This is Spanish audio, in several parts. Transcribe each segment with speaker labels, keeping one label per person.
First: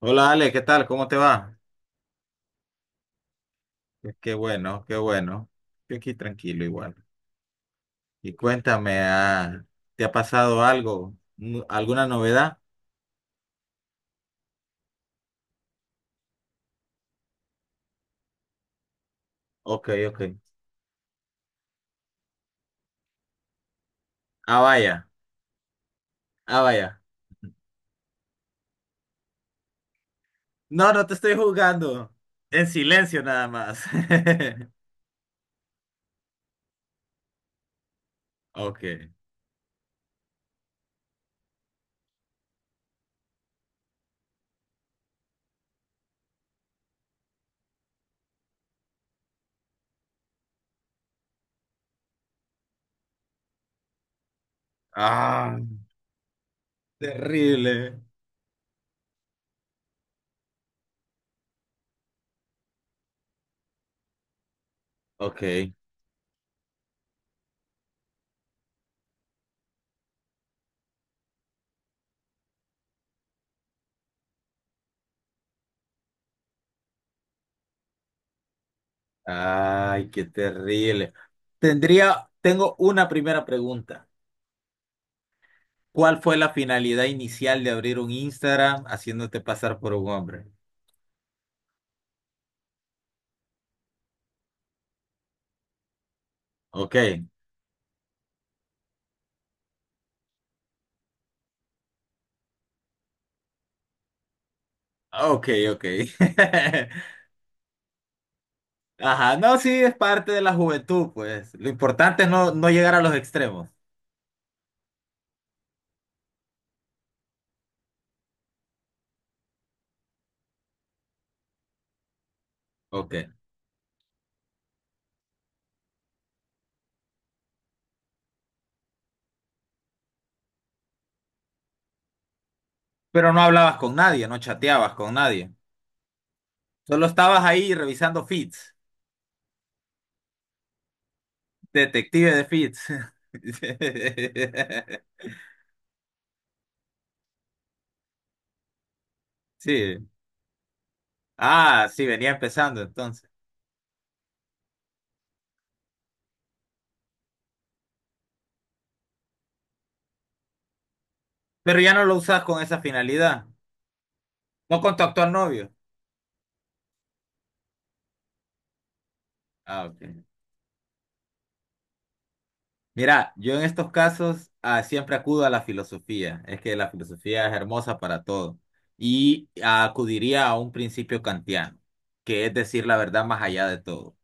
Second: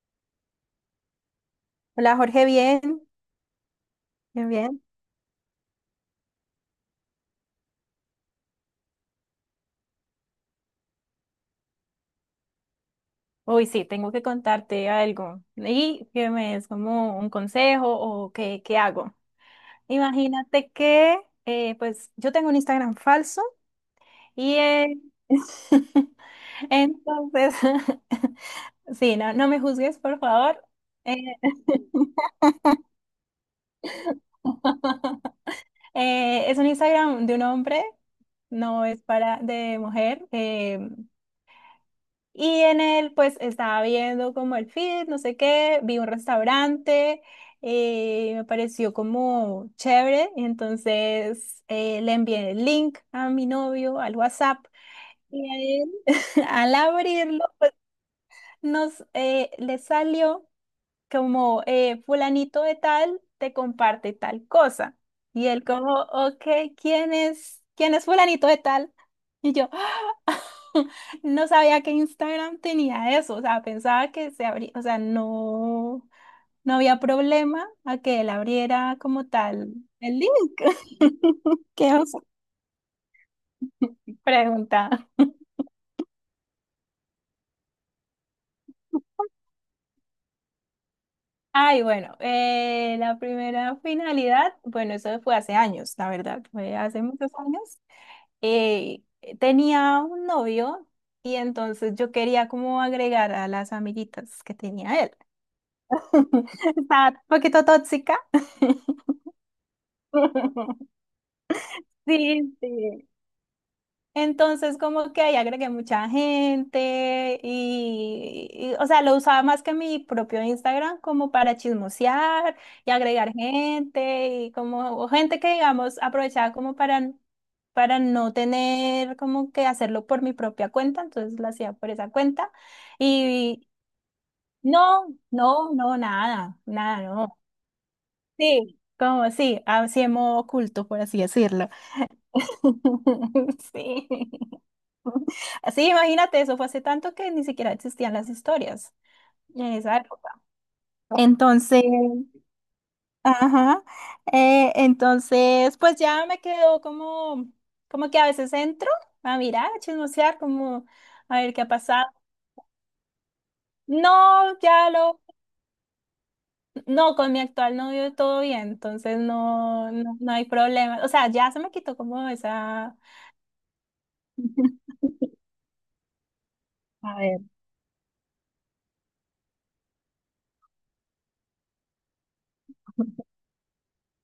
Speaker 1: Hola Ale, ¿qué tal? ¿Cómo te va?
Speaker 2: Hola Jorge, bien,
Speaker 1: Qué
Speaker 2: bien, bien.
Speaker 1: bueno, qué bueno. Yo aquí tranquilo igual. Y cuéntame, ¿te ha pasado algo? ¿Alguna novedad?
Speaker 2: Uy, sí, tengo que contarte algo y que me des como un consejo o qué hago.
Speaker 1: Ok, ok.
Speaker 2: Imagínate que, pues, yo tengo un Instagram falso y
Speaker 1: Ah, vaya, ah, vaya.
Speaker 2: entonces, sí, no, no me juzgues, por favor.
Speaker 1: No, no te
Speaker 2: Eh,
Speaker 1: estoy jugando. En silencio nada más.
Speaker 2: es un Instagram de un hombre, no es
Speaker 1: Ok.
Speaker 2: para de mujer. Y en él, pues estaba viendo como el feed, no sé qué, vi un restaurante, me pareció como chévere, y entonces le envié el link a mi novio al WhatsApp y
Speaker 1: Ah,
Speaker 2: a él, al abrirlo, pues,
Speaker 1: terrible.
Speaker 2: nos le salió como fulanito de tal te comparte tal cosa. Y él
Speaker 1: Ok.
Speaker 2: como, ok, ¿quién es? ¿Quién es fulanito de tal? Y yo, no sabía que Instagram tenía eso, o sea, pensaba que se abría, o sea, no, no había problema a que él abriera como tal
Speaker 1: Ay,
Speaker 2: el
Speaker 1: qué
Speaker 2: link.
Speaker 1: terrible.
Speaker 2: ¿Qué oso?
Speaker 1: Tengo una primera pregunta.
Speaker 2: ¿Pregunta?
Speaker 1: ¿Cuál fue la finalidad inicial de abrir un Instagram haciéndote pasar por un hombre?
Speaker 2: Ay, bueno, la primera finalidad, bueno, eso fue hace años, la verdad, fue
Speaker 1: Ok,
Speaker 2: hace muchos años. Eh, tenía un novio y entonces yo quería como agregar a las amiguitas que tenía él.
Speaker 1: ok, ok.
Speaker 2: Estaba un poquito tóxica.
Speaker 1: Ajá, no, sí, es parte de la juventud, pues. Lo importante es no,
Speaker 2: Sí,
Speaker 1: no llegar a
Speaker 2: sí.
Speaker 1: los extremos.
Speaker 2: Entonces, como que ahí agregué mucha gente y, o sea, lo usaba más que mi propio Instagram como para chismosear y
Speaker 1: Ok.
Speaker 2: agregar gente y como o gente que, digamos, aprovechaba como para no tener como que hacerlo por mi propia cuenta, entonces lo hacía por esa cuenta
Speaker 1: Pero no
Speaker 2: y
Speaker 1: hablabas con nadie, no chateabas
Speaker 2: no,
Speaker 1: con nadie.
Speaker 2: no, no, nada, nada,
Speaker 1: Solo
Speaker 2: no.
Speaker 1: estabas ahí revisando feeds.
Speaker 2: Sí, como sí, así en modo oculto, por así decirlo.
Speaker 1: Detective de feeds.
Speaker 2: Sí. Sí, imagínate, eso fue hace tanto que ni siquiera existían las historias en esa
Speaker 1: Sí.
Speaker 2: época. Entonces,
Speaker 1: Ah, sí, venía empezando entonces.
Speaker 2: ajá, entonces, pues ya me quedo como, como que a veces entro a mirar, a chismosear, como a ver qué ha
Speaker 1: Pero ya no
Speaker 2: pasado.
Speaker 1: lo usas con esa finalidad.
Speaker 2: No,
Speaker 1: No
Speaker 2: ya
Speaker 1: con tu
Speaker 2: lo,
Speaker 1: actual novio.
Speaker 2: no, con mi actual novio todo bien, entonces
Speaker 1: Ah,
Speaker 2: no,
Speaker 1: ok.
Speaker 2: no, no hay problema. O sea, ya se me quitó como esa...
Speaker 1: Mira, yo en estos casos siempre acudo a la filosofía. Es que la
Speaker 2: A ver.
Speaker 1: filosofía es hermosa para todo. Y acudiría a un principio kantiano, que es decir la verdad más allá de todo.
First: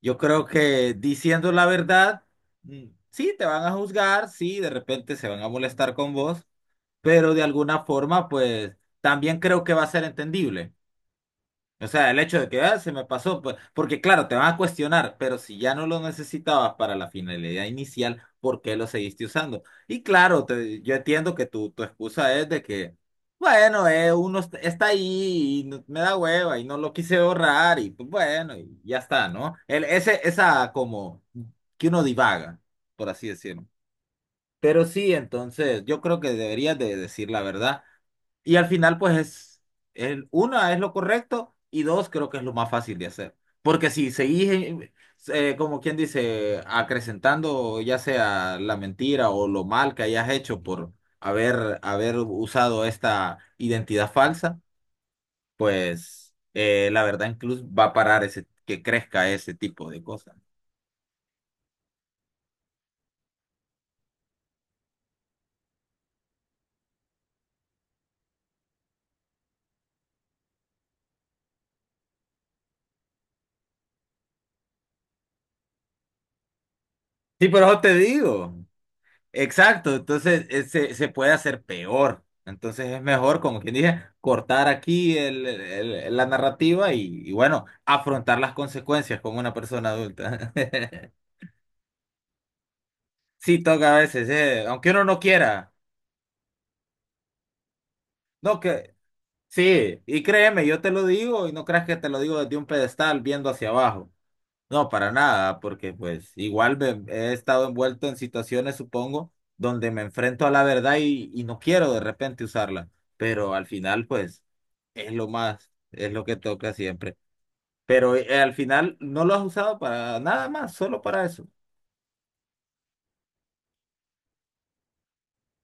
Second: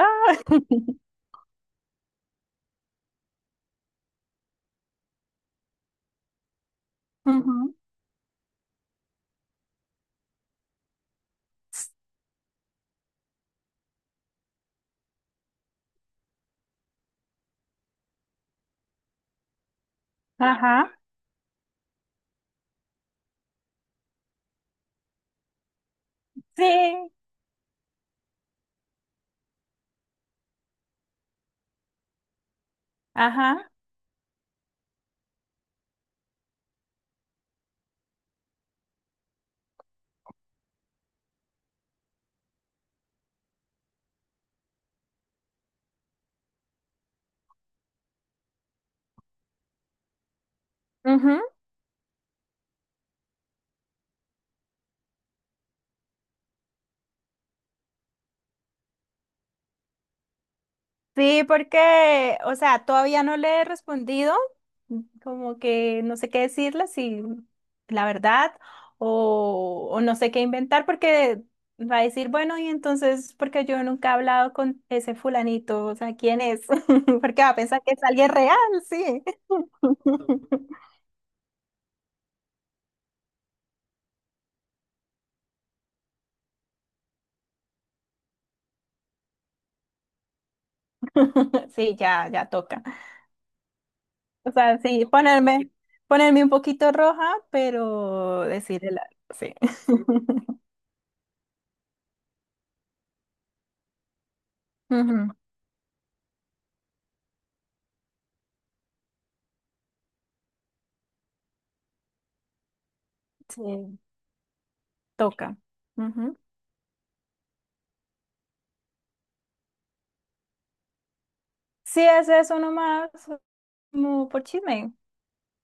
Speaker 1: Yo creo que diciendo la verdad, mm, sí, te van a juzgar, sí, de repente se van a molestar con vos, pero de
Speaker 2: Ujú.
Speaker 1: alguna forma, pues también creo que va a ser entendible. O sea, el hecho de que "Ah, se me pasó, pues, porque claro, te van a cuestionar, pero si ya no lo necesitabas para la finalidad inicial, ¿por qué lo seguiste usando? Y claro,
Speaker 2: Ajá,
Speaker 1: yo entiendo que tu excusa es de que, bueno, uno está ahí y me da hueva y no lo
Speaker 2: sí,
Speaker 1: quise borrar y pues bueno, y ya está, ¿no? Esa como que uno divaga, por así decirlo.
Speaker 2: ajá.
Speaker 1: Pero sí, entonces, yo creo que deberías de decir la verdad. Y al final, pues es, el, una es lo correcto y dos creo que es lo más fácil de hacer. Porque si seguís, como quien dice, acrecentando ya sea la mentira o lo mal que hayas hecho por
Speaker 2: Ujú.
Speaker 1: haber usado esta identidad falsa, pues la verdad incluso va a parar ese, que crezca ese tipo de cosas.
Speaker 2: Sí, porque, o sea, todavía no le he respondido, como que no sé qué decirle, si la verdad, o no sé qué inventar, porque va a decir, bueno, y entonces, porque yo nunca he hablado con ese fulanito, o sea, ¿quién es? Porque
Speaker 1: Sí,
Speaker 2: va a
Speaker 1: pero eso
Speaker 2: pensar que
Speaker 1: te
Speaker 2: es alguien
Speaker 1: digo.
Speaker 2: real, sí.
Speaker 1: Exacto, entonces se puede hacer peor. Entonces es mejor, como quien dije, cortar aquí la narrativa y bueno, afrontar las consecuencias como una persona adulta.
Speaker 2: Sí, ya, ya toca.
Speaker 1: Sí, toca a veces,
Speaker 2: O sea,
Speaker 1: aunque uno
Speaker 2: sí,
Speaker 1: no
Speaker 2: ponerme,
Speaker 1: quiera.
Speaker 2: ponerme un poquito roja, pero
Speaker 1: No,
Speaker 2: decirle
Speaker 1: que
Speaker 2: la, sí.
Speaker 1: sí, y créeme, yo te lo digo y no creas que te lo digo desde un pedestal viendo hacia abajo. No, para
Speaker 2: Ujú,
Speaker 1: nada, porque pues igual he estado envuelto en situaciones, supongo, donde me enfrento a la verdad y no quiero de repente usarla, pero al
Speaker 2: sí,
Speaker 1: final pues es lo
Speaker 2: toca.
Speaker 1: más, es lo que
Speaker 2: Ujú.
Speaker 1: toca siempre. Pero al final no lo has usado para nada más, solo para eso.
Speaker 2: Sí, ese es uno más, como por chisme.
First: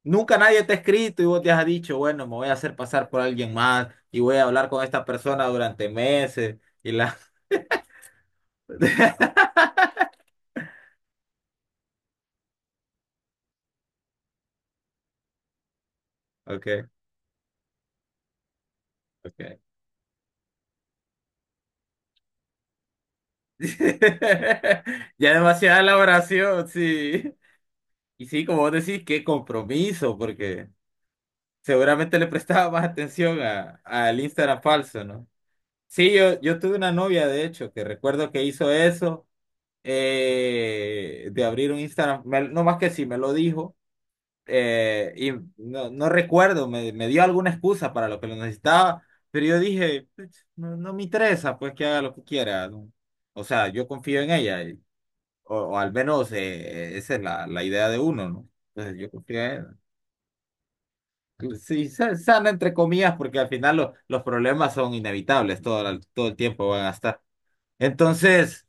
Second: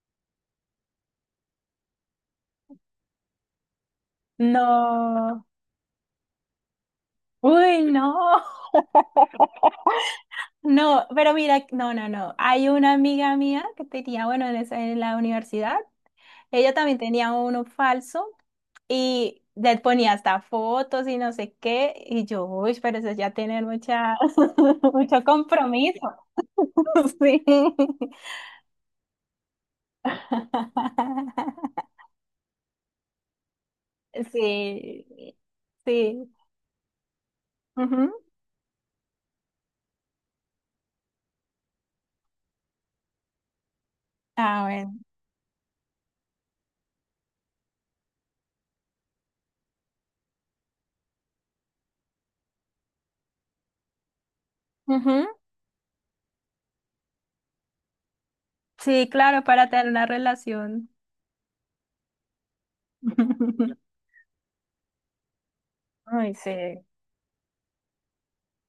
Speaker 1: Nunca nadie te ha escrito y vos te has dicho, bueno, me voy a hacer pasar por alguien más y voy a hablar con esta persona
Speaker 2: No.
Speaker 1: durante meses y la...
Speaker 2: Uy, no. No, pero mira, no, no, no. Hay una amiga mía que tenía, bueno, en, esa- en la universidad, ella
Speaker 1: Ok,
Speaker 2: también tenía uno falso y
Speaker 1: ok.
Speaker 2: le ponía hasta fotos y no sé qué. Y yo, uy, pero eso es ya tener mucha, mucho
Speaker 1: Ya demasiada
Speaker 2: compromiso.
Speaker 1: elaboración, sí.
Speaker 2: Sí.
Speaker 1: Y sí, como vos decís, qué compromiso, porque seguramente le prestaba más atención a, al Instagram falso, ¿no?
Speaker 2: Sí.
Speaker 1: Sí,
Speaker 2: Sí.
Speaker 1: yo tuve una novia, de hecho, que
Speaker 2: Ujú.
Speaker 1: recuerdo que hizo eso, de abrir un Instagram, no más que sí, me lo dijo,
Speaker 2: Ah, bueno.
Speaker 1: y no, no recuerdo, me dio alguna excusa para lo que lo necesitaba, pero yo dije, "Pues, no, no me interesa, pues que haga lo que quiera, ¿no? O sea, yo confío en ella,
Speaker 2: Ujú.
Speaker 1: o al menos esa es la idea de uno, ¿no? Entonces
Speaker 2: Sí,
Speaker 1: yo confío
Speaker 2: claro, para
Speaker 1: en
Speaker 2: tener una relación.
Speaker 1: sí, sana entre comillas, porque al final los problemas son inevitables, todo, todo
Speaker 2: Ay,
Speaker 1: el
Speaker 2: sí.
Speaker 1: tiempo van a estar. Entonces,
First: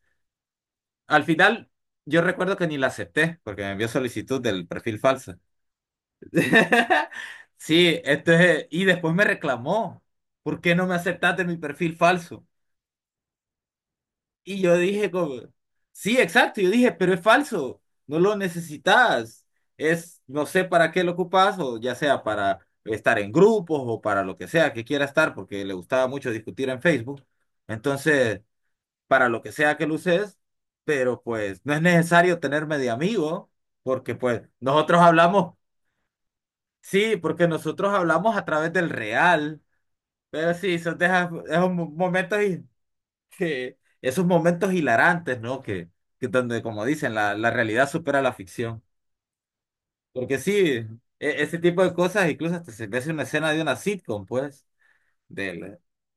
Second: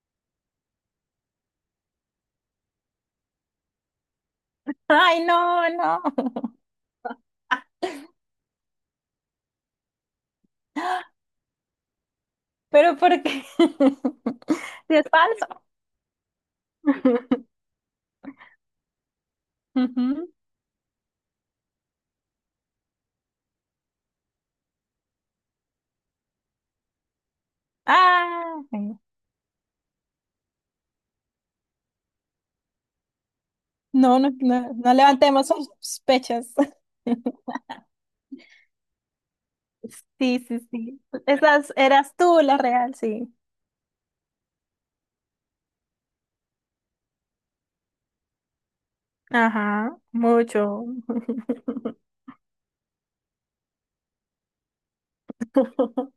Speaker 1: al final, yo recuerdo que ni la acepté, porque me envió solicitud del perfil
Speaker 2: Ay,
Speaker 1: falso.
Speaker 2: no, no.
Speaker 1: Sí, entonces, y después me reclamó, ¿por qué no me aceptaste mi perfil falso?
Speaker 2: Pero ¿por qué?
Speaker 1: Y yo
Speaker 2: Si es
Speaker 1: dije como,
Speaker 2: falso.
Speaker 1: sí, exacto, yo dije, pero es falso, no lo necesitas, es,
Speaker 2: Ujú.
Speaker 1: no sé para qué lo ocupas, o ya sea para estar en grupos o para lo que sea que quiera estar, porque le gustaba mucho discutir en Facebook, entonces,
Speaker 2: Ah, bueno.
Speaker 1: para lo que sea que lo uses, pero pues no es necesario tenerme de amigo, porque
Speaker 2: No, no,
Speaker 1: pues
Speaker 2: no, no
Speaker 1: nosotros
Speaker 2: levantemos
Speaker 1: hablamos,
Speaker 2: sospechas.
Speaker 1: sí, porque nosotros hablamos a través del real,
Speaker 2: Sí,
Speaker 1: pero
Speaker 2: sí,
Speaker 1: sí, son
Speaker 2: sí.
Speaker 1: de esos
Speaker 2: Esas eras
Speaker 1: momentos
Speaker 2: tú la real, sí.
Speaker 1: que esos momentos hilarantes, ¿no? Que donde, como dicen, la realidad supera la ficción.
Speaker 2: Ajá,
Speaker 1: Porque sí,
Speaker 2: mucho.
Speaker 1: e- ese tipo de cosas, incluso hasta se ve una escena de una sitcom, pues, de,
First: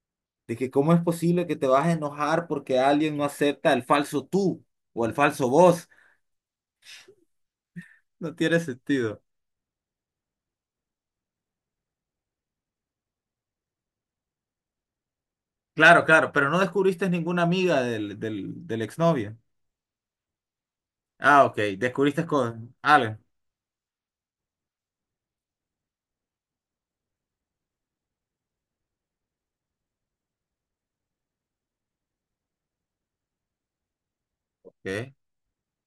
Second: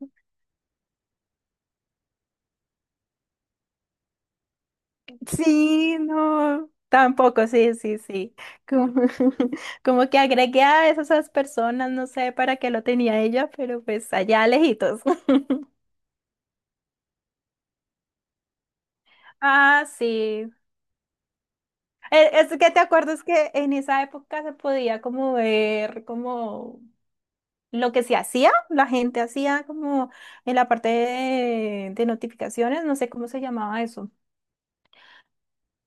Speaker 1: de que cómo es posible que te vas a enojar porque alguien no acepta el falso tú o el falso vos.
Speaker 2: Sí, no, tampoco, sí, sí,
Speaker 1: No
Speaker 2: sí.
Speaker 1: tiene
Speaker 2: Como,
Speaker 1: sentido.
Speaker 2: como que agregué a esas personas, no sé para qué lo tenía ella, pero pues allá lejitos.
Speaker 1: Claro, claro, pero no descubriste ninguna amiga del exnovio.
Speaker 2: Ah, sí.
Speaker 1: Ah, ok, descubriste
Speaker 2: Es que
Speaker 1: con
Speaker 2: te
Speaker 1: alguien.
Speaker 2: acuerdas que en esa época se podía como ver como lo que se hacía, la gente hacía como en la parte de notificaciones, no sé cómo se llamaba eso.
Speaker 1: Ok.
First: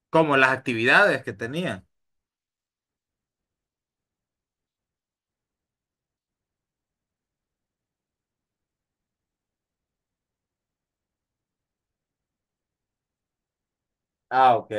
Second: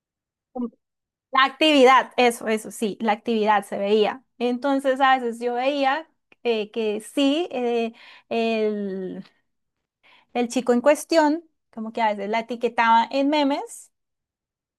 Speaker 1: Como las actividades que
Speaker 2: La
Speaker 1: tenía.
Speaker 2: actividad, eso, sí, la actividad se veía. Entonces, a veces yo veía que sí, el, el chico en cuestión, como que a veces la etiquetaba en memes,
Speaker 1: Ah, ok.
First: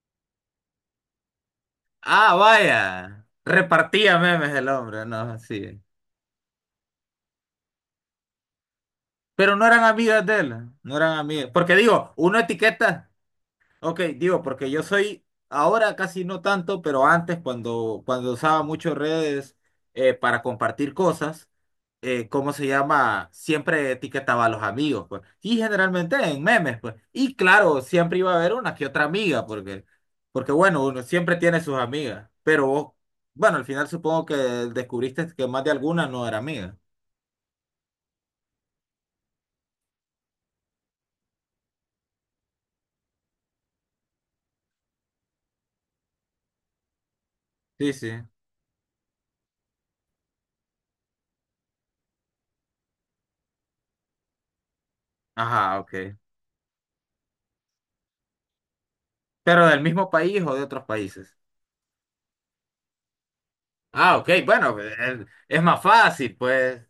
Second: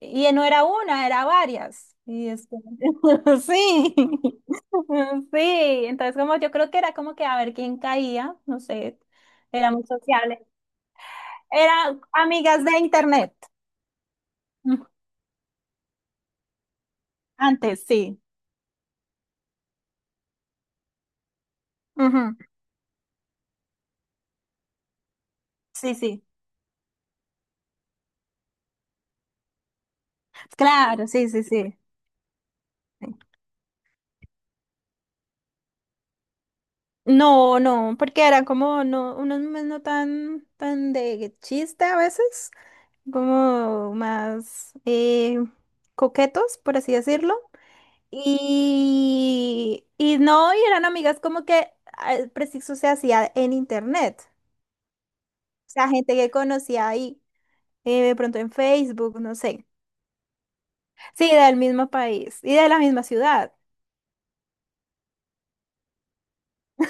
Speaker 2: y no era una, era varias. Y
Speaker 1: Ah,
Speaker 2: es como-
Speaker 1: vaya.
Speaker 2: sí,
Speaker 1: Repartía memes el hombre, no,
Speaker 2: sí.
Speaker 1: sí.
Speaker 2: Entonces, como yo creo que era como que a ver quién caía, no sé,
Speaker 1: Pero no
Speaker 2: era muy
Speaker 1: eran amigas de
Speaker 2: sociable.
Speaker 1: él, no eran amigas. Porque
Speaker 2: Era
Speaker 1: digo, uno
Speaker 2: amigas de
Speaker 1: etiqueta.
Speaker 2: internet.
Speaker 1: Ok, digo, porque yo
Speaker 2: mm,
Speaker 1: soy, ahora casi no tanto, pero antes
Speaker 2: antes, sí.
Speaker 1: cuando usaba mucho redes para compartir cosas,
Speaker 2: Ujú,
Speaker 1: ¿cómo se llama? Siempre etiquetaba a los amigos, pues. Y
Speaker 2: sí,
Speaker 1: generalmente
Speaker 2: sí.
Speaker 1: en memes, pues. Y claro, siempre iba a haber una que otra amiga, porque, porque bueno, uno
Speaker 2: Claro, sí,
Speaker 1: siempre
Speaker 2: sí,
Speaker 1: tiene sus
Speaker 2: sí.
Speaker 1: amigas, pero vos, bueno, al final supongo que descubriste que más de alguna no era amiga.
Speaker 2: No, no, porque eran como no, unos memes no tan, tan de chiste a veces, como más coquetos, por así decirlo.
Speaker 1: Sí, sí.
Speaker 2: Y no, y eran amigas como que el preciso se hacía en internet. O
Speaker 1: Ajá,
Speaker 2: sea, gente
Speaker 1: ok.
Speaker 2: que conocía ahí, de pronto en Facebook, no sé.
Speaker 1: Pero del mismo país o de otros
Speaker 2: Sí,
Speaker 1: países.
Speaker 2: del mismo país y de la misma ciudad.
Speaker 1: Ah, ok, bueno, es más fácil, pues.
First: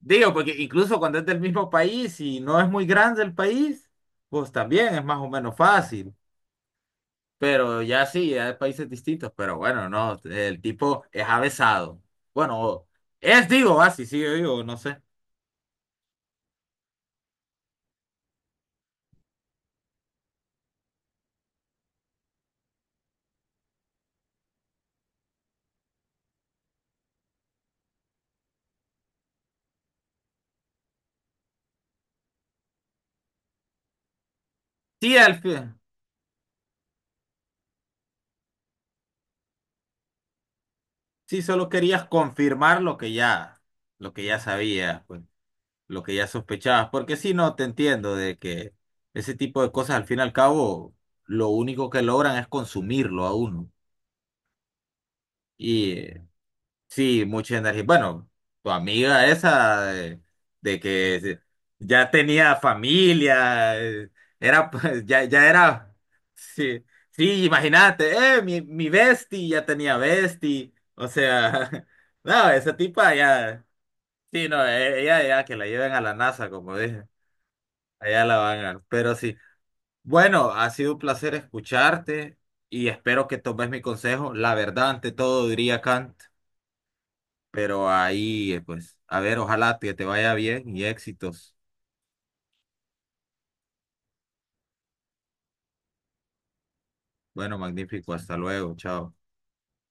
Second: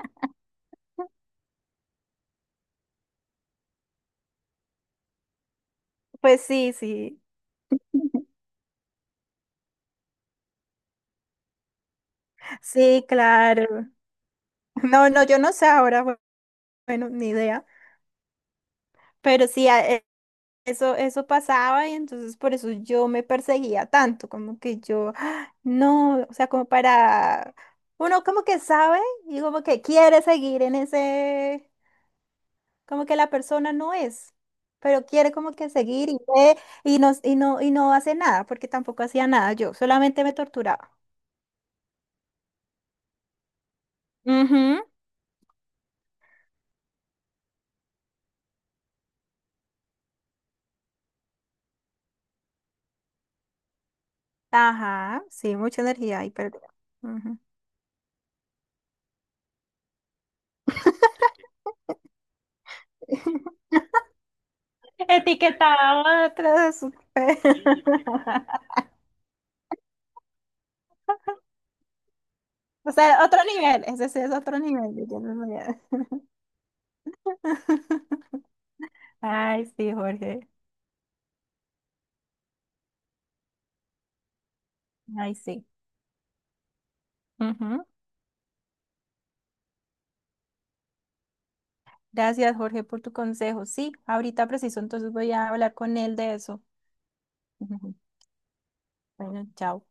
Speaker 1: Digo, porque incluso cuando es del mismo país y no es muy grande el país, pues también es más o menos fácil.
Speaker 2: Pues sí, sí,
Speaker 1: Pero ya sí, hay países distintos, pero bueno, no, el tipo es avesado. Bueno,
Speaker 2: sí,
Speaker 1: es, digo,
Speaker 2: claro.
Speaker 1: así, sí, yo digo, no sé.
Speaker 2: No, no, yo no sé ahora, bueno, ni idea. Pero sí, eso, eso pasaba y entonces por eso yo me perseguía tanto, como que yo, "Ah, no, o sea, como para, uno como que sabe y como que quiere seguir en ese, como que la persona no es, pero
Speaker 1: Sí,
Speaker 2: quiere
Speaker 1: al
Speaker 2: como que
Speaker 1: fin,
Speaker 2: seguir y ve y no, y no, y no hace nada, porque tampoco hacía nada yo, solamente me torturaba.
Speaker 1: sí, solo querías confirmar lo que ya
Speaker 2: Ujú,
Speaker 1: sabías, pues. Lo que ya sospechabas, porque si no, te entiendo de que ese tipo de cosas al fin y al cabo lo único que logran es consumirlo a uno.
Speaker 2: ajá, sí, mucha
Speaker 1: Y
Speaker 2: energía y perdida.
Speaker 1: sí,
Speaker 2: Ujú.
Speaker 1: mucha energía. Bueno, tu amiga esa de que ya tenía familia, era pues, ya, ya era,
Speaker 2: Etiquetaba atrás,
Speaker 1: sí, sí, imagínate, mi bestie ya tenía bestie, o sea, no, esa
Speaker 2: o
Speaker 1: tipa
Speaker 2: sea, otro
Speaker 1: ya,
Speaker 2: nivel, ese sí es
Speaker 1: sí,
Speaker 2: otro
Speaker 1: no,
Speaker 2: nivel.
Speaker 1: ella ya que la lleven a la NASA, como dije. Allá la van a ganar. Pero sí.
Speaker 2: Ay, sí, Jorge.
Speaker 1: Bueno, ha sido un placer escucharte y espero que tomes mi consejo. La verdad, ante
Speaker 2: Ay,
Speaker 1: todo,
Speaker 2: sí.
Speaker 1: diría Kant,
Speaker 2: Ujú.
Speaker 1: pero ahí, pues, a ver, ojalá que te vaya bien y éxitos.
Speaker 2: Gracias, Jorge, por tu consejo. Sí, ahorita preciso, entonces voy a hablar con él de eso.
Speaker 1: Bueno,
Speaker 2: Ujú.
Speaker 1: magnífico. Hasta luego. Chao.
Speaker 2: Bueno, chao.